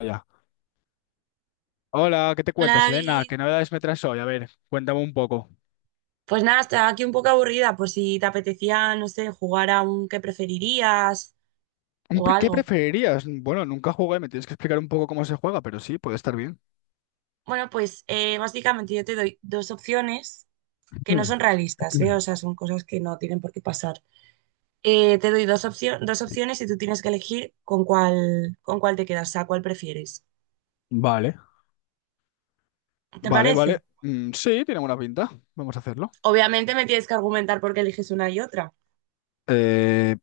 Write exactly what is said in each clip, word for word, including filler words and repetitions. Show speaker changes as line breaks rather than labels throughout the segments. Ya. Hola, ¿qué te cuentas,
Hola
Elena?
David.
¿Qué novedades me traes hoy? A ver, cuéntame un poco.
Pues nada, estaba aquí un poco aburrida, por si te apetecía, no sé, jugar a un qué preferirías
Un
o
pre- ¿Qué
algo.
preferirías? Bueno, nunca jugué, me tienes que explicar un poco cómo se juega, pero sí, puede estar bien.
Bueno, pues eh, básicamente yo te doy dos opciones que no
Mm,
son realistas, ¿eh? O
mm.
sea, son cosas que no tienen por qué pasar. Eh, te doy dos opcio- dos opciones y tú tienes que elegir con cuál, con cuál te quedas, o sea, cuál prefieres.
Vale.
¿Te
Vale, vale.
parece?
Mm, sí, tiene buena pinta. Vamos a hacerlo.
Obviamente me tienes que argumentar por qué eliges una y otra.
Eh,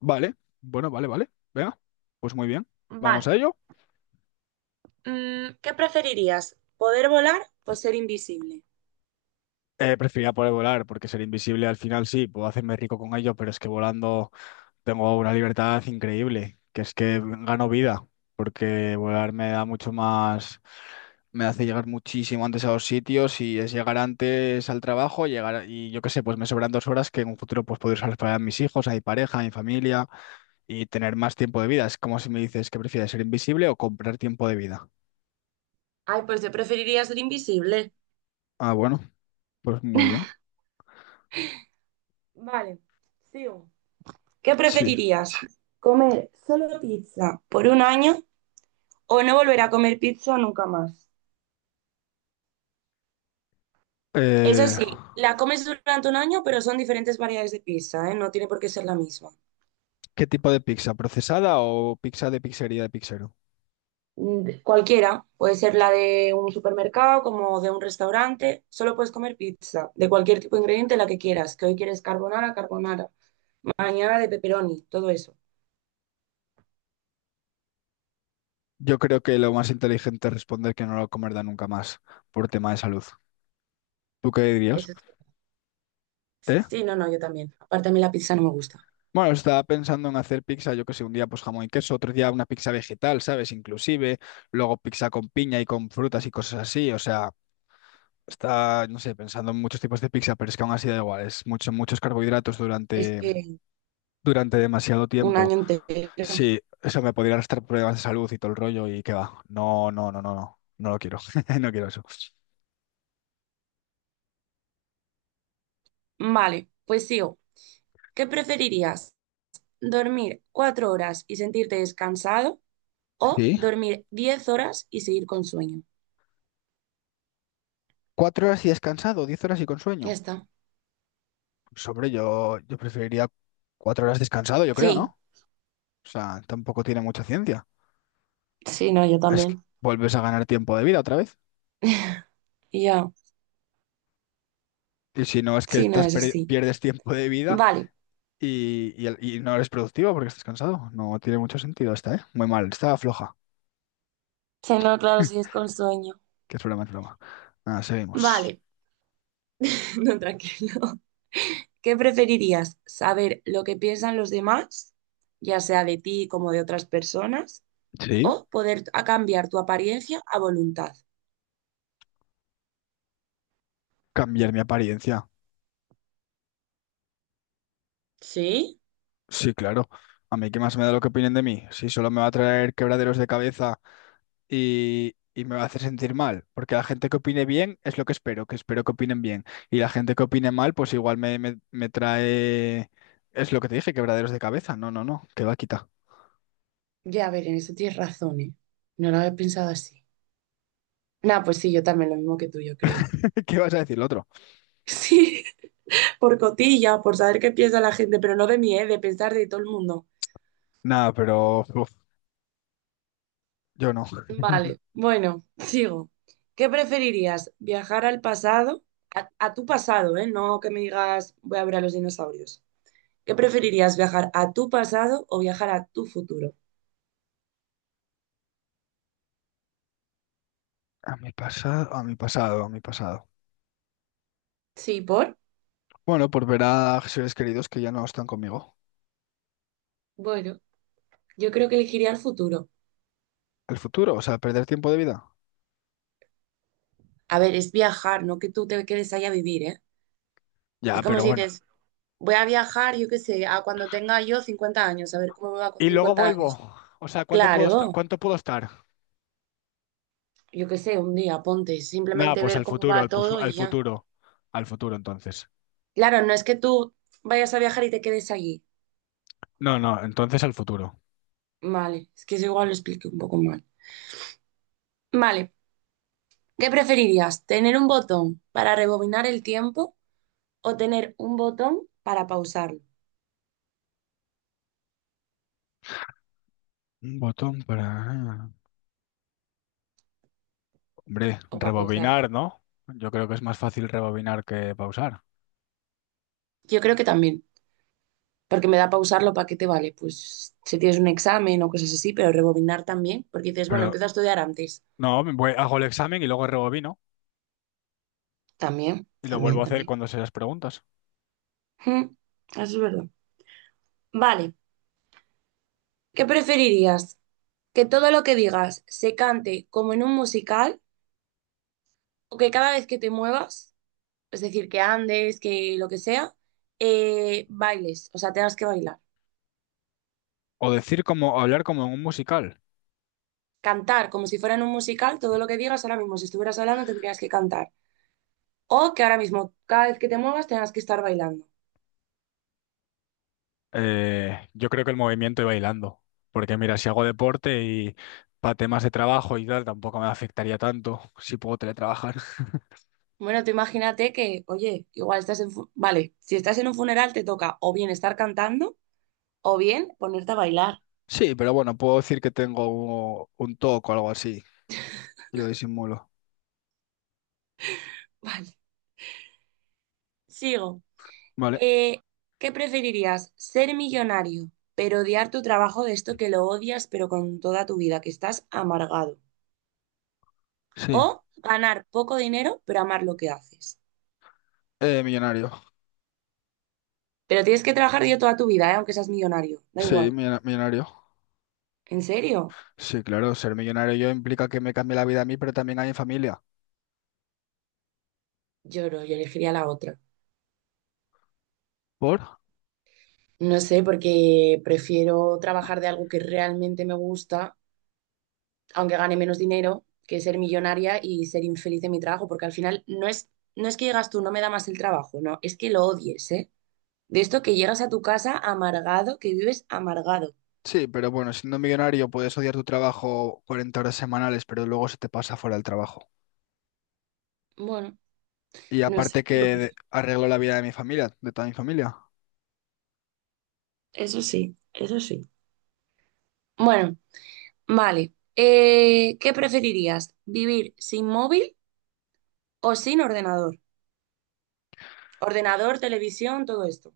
vale. Bueno, vale, vale. Venga. Pues muy bien. Vamos
Vale.
a ello.
Mm, ¿qué preferirías? ¿Poder volar o ser invisible?
Eh, preferiría poder volar, porque ser invisible al final sí, puedo hacerme rico con ello, pero es que volando tengo una libertad increíble, que es que gano vida, porque volar me da mucho más. Me hace llegar muchísimo antes a los sitios y es llegar antes al trabajo, llegar a- y yo qué sé, pues me sobran dos horas que en un futuro pues puedo usarlas para mis hijos, a mi pareja, a mi familia y tener más tiempo de vida. Es como si me dices que prefieres ser invisible o comprar tiempo de vida.
Ay, pues yo preferiría ser invisible.
Ah, bueno, pues muy bien.
Vale, sigo. ¿Qué
Sí.
preferirías? ¿Comer solo pizza por un año o no volver a comer pizza nunca más? Eso
Eh,
sí, la comes durante un año, pero son diferentes variedades de pizza, ¿eh? No tiene por qué ser la misma.
¿qué tipo de pizza? ¿Procesada o pizza de pizzería de pizzero?
Mm, de- Cualquiera, puede ser la de un supermercado, como de un restaurante, solo puedes comer pizza, de cualquier tipo de ingrediente, la que quieras, que hoy quieres carbonara, carbonara, mañana de pepperoni, todo eso.
Yo creo que lo más inteligente es responder que no lo comerá nunca más por tema de salud. ¿Tú qué dirías?
Eso es-
¿Eh?
Sí, no, no, yo también. Aparte a mí la pizza no me gusta.
Bueno, estaba pensando en hacer pizza, yo que sé, un día pues jamón y queso, otro día una pizza vegetal, ¿sabes? Inclusive, luego pizza con piña y con frutas y cosas así, o sea, está, no sé, pensando en muchos tipos de pizza, pero es que aún así da igual, es mucho, muchos carbohidratos
Es
durante,
que
durante demasiado
un
tiempo.
año entero.
Sí, eso me podría arrastrar problemas de salud y todo el rollo y qué va. No, no, no, no, no, no lo quiero, no quiero eso.
Vale, pues sigo. ¿Qué preferirías? ¿Dormir cuatro horas y sentirte descansado o
Sí,
dormir diez horas y seguir con sueño?
cuatro horas y descansado, diez horas y con
Ya
sueño.
está.
Sobre yo, yo preferiría cuatro horas descansado, yo creo, ¿no?
Sí,
O sea, tampoco tiene mucha ciencia.
sí, no, yo
Es que
también.
vuelves a ganar tiempo de vida otra vez.
Y ya,
Y si no, es que
sí, no,
estás
eso
per-
sí.
pierdes tiempo de vida
Vale.
y, y el- y no eres productivo porque estás cansado. No tiene mucho sentido esta, ¿eh? Muy mal, está floja.
Sí, no, claro, sí es con sueño.
Que es broma, es broma. Nada, seguimos.
Vale, no, tranquilo. ¿Qué preferirías? ¿Saber lo que piensan los demás, ya sea de ti como de otras personas,
Sí,
o poder a cambiar tu apariencia a voluntad?
cambiar mi apariencia.
Sí.
Sí, claro. A mí qué más me da lo que opinen de mí. Si solo me va a traer quebraderos de cabeza y, y me va a hacer sentir mal, porque la gente que opine bien es lo que espero, que espero que opinen bien. Y la gente que opine mal, pues igual me, me, me trae, es lo que te dije, quebraderos de cabeza. No, no, no, que va, quita.
Ya, a ver, en eso tienes razón, ¿eh? No lo había pensado así. Nah, pues sí, yo también, lo mismo que tú, yo creo.
¿Qué vas a decir lo otro?
Sí, por cotilla, por saber qué piensa la gente, pero no de mí, ¿eh? De pensar de todo el mundo.
Nada, pero uf, yo no.
Vale, bueno, sigo. ¿Qué preferirías? ¿Viajar al pasado? A, a tu pasado, ¿eh? No que me digas, voy a ver a los dinosaurios. ¿Qué preferirías? ¿Viajar a tu pasado o viajar a tu futuro?
A mi pasado, a mi pasado, a mi pasado.
Sí, ¿por?
Bueno, por ver a seres queridos que ya no están conmigo.
Bueno, yo creo que elegiría el futuro.
El futuro, o sea, perder tiempo de vida.
A ver, es viajar, no que tú te quedes ahí a vivir, ¿eh? Es
Ya,
como
pero
si
bueno.
dices, voy a viajar, yo qué sé, a cuando tenga yo cincuenta años, a ver cómo me va con
Y luego
cincuenta años.
vuelvo. O sea, ¿cuánto puedo, est-
Claro,
¿cuánto puedo estar?
yo qué sé, un día, ponte,
Nada,
simplemente
pues
ver
al
cómo
futuro,
va
al, pusu-
todo
al
y ya.
futuro, al futuro entonces.
Claro, no es que tú vayas a viajar y te quedes allí.
No, no, entonces al futuro.
Vale, es que eso igual lo expliqué un poco mal. Vale, ¿qué preferirías? ¿Tener un botón para rebobinar el tiempo o tener un botón para pausarlo
Un botón para... ah, Hombre,
o para pausarlo?
rebobinar, ¿no? Yo creo que es más fácil rebobinar que pausar.
Yo creo que también, porque me da pausarlo, ¿para qué te vale? Pues si tienes un examen o cosas así, pero rebobinar también, porque dices, bueno,
Pero
empiezo a estudiar antes.
no, me voy- hago el examen y luego rebobino
También,
y lo vuelvo
también,
a hacer
también.
cuando se las preguntas.
Mm, Eso es verdad. Vale, ¿qué preferirías? ¿Que todo lo que digas se cante como en un musical o que cada vez que te muevas, es decir, que andes, que lo que sea, eh, bailes, o sea, tengas que bailar?
O decir como, o hablar como en un musical.
Cantar como si fuera en un musical, todo lo que digas ahora mismo, si estuvieras hablando, tendrías que cantar. O que ahora mismo, cada vez que te muevas, tengas que estar bailando.
Eh, yo creo que el movimiento y bailando. Porque mira, si hago deporte y para temas de trabajo y tal, tampoco me afectaría tanto si puedo teletrabajar.
Bueno, tú imagínate que, oye, igual estás en fu- vale, si estás en un funeral te toca o bien estar cantando o bien ponerte a bailar.
Sí, pero bueno, puedo decir que tengo un, un T O C o algo así y lo disimulo.
Vale, sigo.
Vale,
Eh, ¿qué preferirías? ¿Ser millonario, pero odiar tu trabajo de esto que lo odias, pero con toda tu vida, que estás amargado?
sí.
¿O ganar poco dinero, pero amar lo que haces?
Eh, millonario.
Pero tienes que trabajar yo toda tu vida, ¿eh? Aunque seas millonario, da
Sí,
igual.
millona- millonario.
¿En serio?
Sí, claro, ser millonario yo implica que me cambie la vida a mí, pero también a mi familia.
Lloro, yo elegiría la otra.
¿Por?
No sé, porque prefiero trabajar de algo que realmente me gusta aunque gane menos dinero, que ser millonaria y ser infeliz en mi trabajo, porque al final no es, no es que llegas tú, no me da más el trabajo, no, es que lo odies, ¿eh? De esto que llegas a tu casa amargado, que vives amargado.
Sí, pero bueno, siendo millonario puedes odiar tu trabajo cuarenta horas semanales, pero luego se te pasa fuera del trabajo.
Bueno,
Y
no
aparte
sé,
que
yo
de-
pref-
arreglo la vida de mi familia, de toda mi familia.
eso sí, eso sí. Bueno, vale. Eh, ¿qué preferirías? ¿Vivir sin móvil o sin ordenador? Ordenador, televisión, todo esto.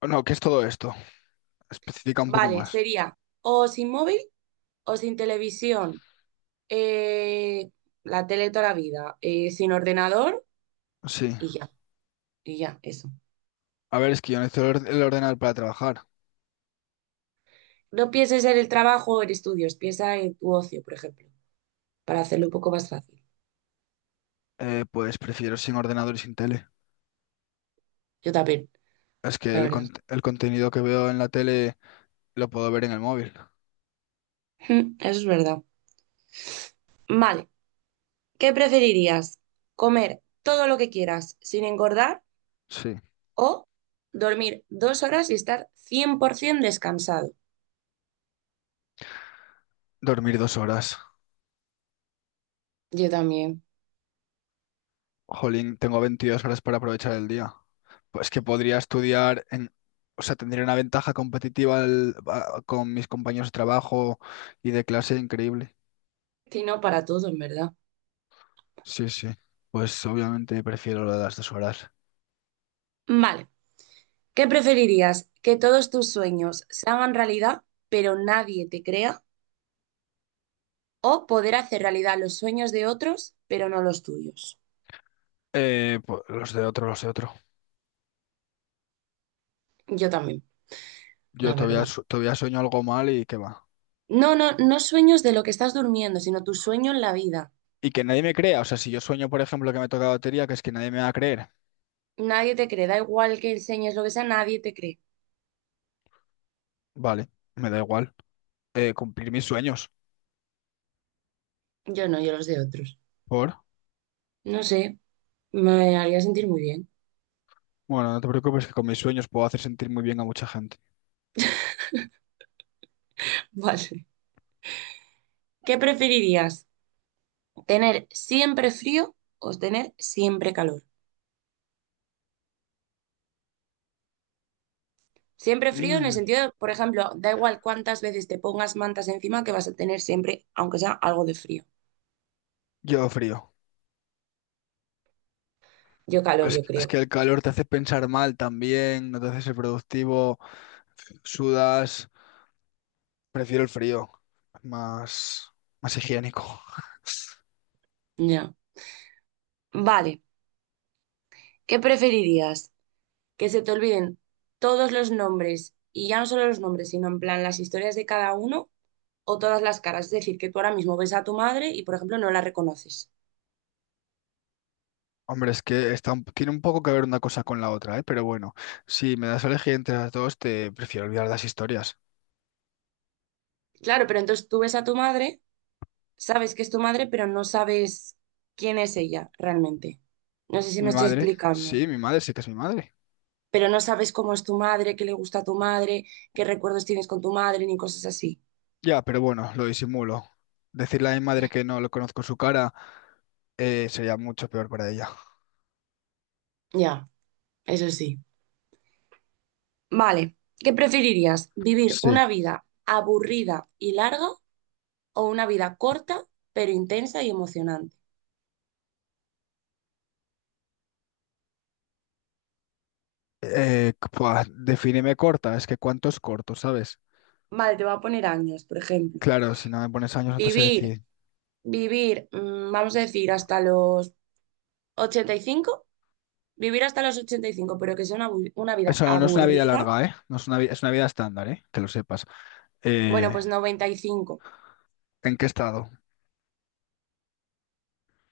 O no, ¿qué es todo esto? Especifica un poco
Vale,
más.
sería o sin móvil o sin televisión, eh, la tele toda la vida, eh, sin ordenador
Sí.
y ya, y ya, eso.
A ver, es que yo necesito el or- el ordenador para trabajar.
No pienses en el trabajo o en estudios, piensa en tu ocio, por ejemplo, para hacerlo un poco más fácil.
Eh, pues prefiero sin ordenador y sin tele.
Yo también,
Es que
la
el,
verdad.
cont- el contenido que veo en la tele lo puedo ver en el móvil.
Mm, Eso es verdad. Vale, ¿qué preferirías? ¿Comer todo lo que quieras sin engordar
Sí.
o dormir dos horas y estar cien por ciento descansado?
Dormir dos horas.
Yo también.
Jolín, tengo veintidós horas para aprovechar el día. Pues que podría estudiar en... O sea, tendría una ventaja competitiva al- a- con mis compañeros de trabajo y de clase increíble.
Si no, para todo, en verdad.
Sí, sí. Pues obviamente prefiero lo de las dos horas.
Vale. ¿Qué preferirías? ¿Que todos tus sueños se hagan realidad, pero nadie te crea? ¿O poder hacer realidad los sueños de otros, pero no los tuyos?
Eh, pues los de otro, los de otro.
Yo también,
Yo
la
todavía,
verdad.
su- todavía sueño algo mal y qué va.
No, no, no sueños de lo que estás durmiendo, sino tu sueño en la vida.
Y que nadie me crea. O sea, si yo sueño, por ejemplo, que me toca la lotería, que es que nadie me va a creer.
Nadie te cree, da igual que enseñes lo que sea, nadie te cree.
Vale, me da igual. Eh, cumplir mis sueños.
Yo no, yo los de otros.
¿Por?
No sé, me haría sentir muy bien.
Bueno, no te preocupes que con mis sueños puedo hacer sentir muy bien a mucha gente.
Vale. ¿Qué preferirías? ¿Tener siempre frío o tener siempre calor? Siempre frío en el
Mm.
sentido, de, por ejemplo, da igual cuántas veces te pongas mantas encima que vas a tener siempre, aunque sea algo de frío.
Yo frío.
Yo calor,
Es,
yo
es
creo.
que el calor te hace pensar mal también, no te hace ser productivo, sudas. Prefiero el frío, más, más higiénico.
Ya. Vale. ¿Qué preferirías? ¿Que se te olviden todos los nombres y ya no solo los nombres, sino en plan las historias de cada uno o todas las caras? Es decir, que tú ahora mismo ves a tu madre y, por ejemplo, no la reconoces.
Hombre, es que está un- tiene un poco que ver una cosa con la otra, ¿eh? Pero bueno, si me das a elegir entre las dos, te prefiero olvidar las historias.
Claro, pero entonces tú ves a tu madre, sabes que es tu madre, pero no sabes quién es ella realmente. No sé si
Mi
me estoy
madre,
explicando.
sí, mi madre sí que es mi madre.
Pero no sabes cómo es tu madre, qué le gusta a tu madre, qué recuerdos tienes con tu madre, ni cosas así.
Ya, pero bueno, lo disimulo. Decirle a mi madre que no lo conozco su cara eh, sería mucho peor para ella.
Ya, eso sí. Vale, ¿qué preferirías? ¿Vivir
Sí.
una vida aburrida y larga o una vida corta, pero intensa y emocionante?
Eh, pua, defíneme corta, es que cuánto es corto, ¿sabes?
Vale, te voy a poner años, por ejemplo.
Claro, si no me pones años no te sé
Vivir,
decir.
vivir, mm, vamos a decir, hasta los ochenta y cinco. Vivir hasta los ochenta y cinco, pero que sea una, abu- una vida
Eso no es una vida
aburrida.
larga, ¿eh? No es una, vi- es una vida estándar, ¿eh? Que lo sepas.
Bueno,
Eh,
pues noventa y cinco.
¿en qué estado?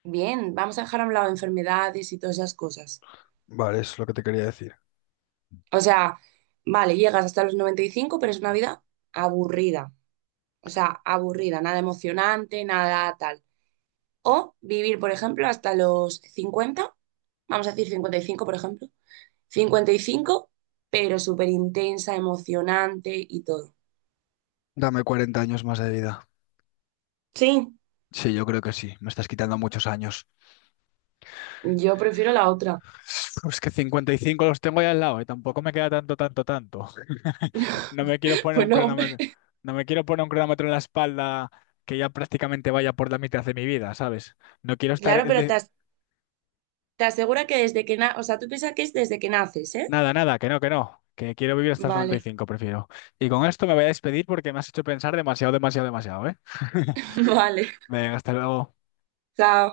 Bien, vamos a dejar a un lado enfermedades y todas esas cosas.
Vale, eso es lo que te quería decir.
O sea, vale, llegas hasta los noventa y cinco, pero es una vida aburrida. O sea, aburrida, nada emocionante, nada tal. O vivir, por ejemplo, hasta los cincuenta, vamos a decir cincuenta y cinco, por ejemplo. Cincuenta y cinco, pero súper intensa, emocionante y todo.
Dame cuarenta años más de vida.
Sí,
Sí, yo creo que sí. Me estás quitando muchos años.
yo prefiero la otra.
Pues que cincuenta y cinco los tengo ya al lado y tampoco me queda tanto, tanto, tanto. No me quiero poner
Pues
un
no,
cronómetro, no me quiero poner un cronómetro en la espalda que ya prácticamente vaya por la mitad de mi vida, ¿sabes? No quiero estar
claro, pero te, as- te asegura que desde que na, o sea, tú piensas que es desde que naces, ¿eh?
Nada, nada, que no, que no, que quiero vivir hasta los noventa y
Vale,
cinco prefiero. Y con esto me voy a despedir porque me has hecho pensar demasiado, demasiado, demasiado, ¿eh?
vale.
Venga, hasta luego.
Chao.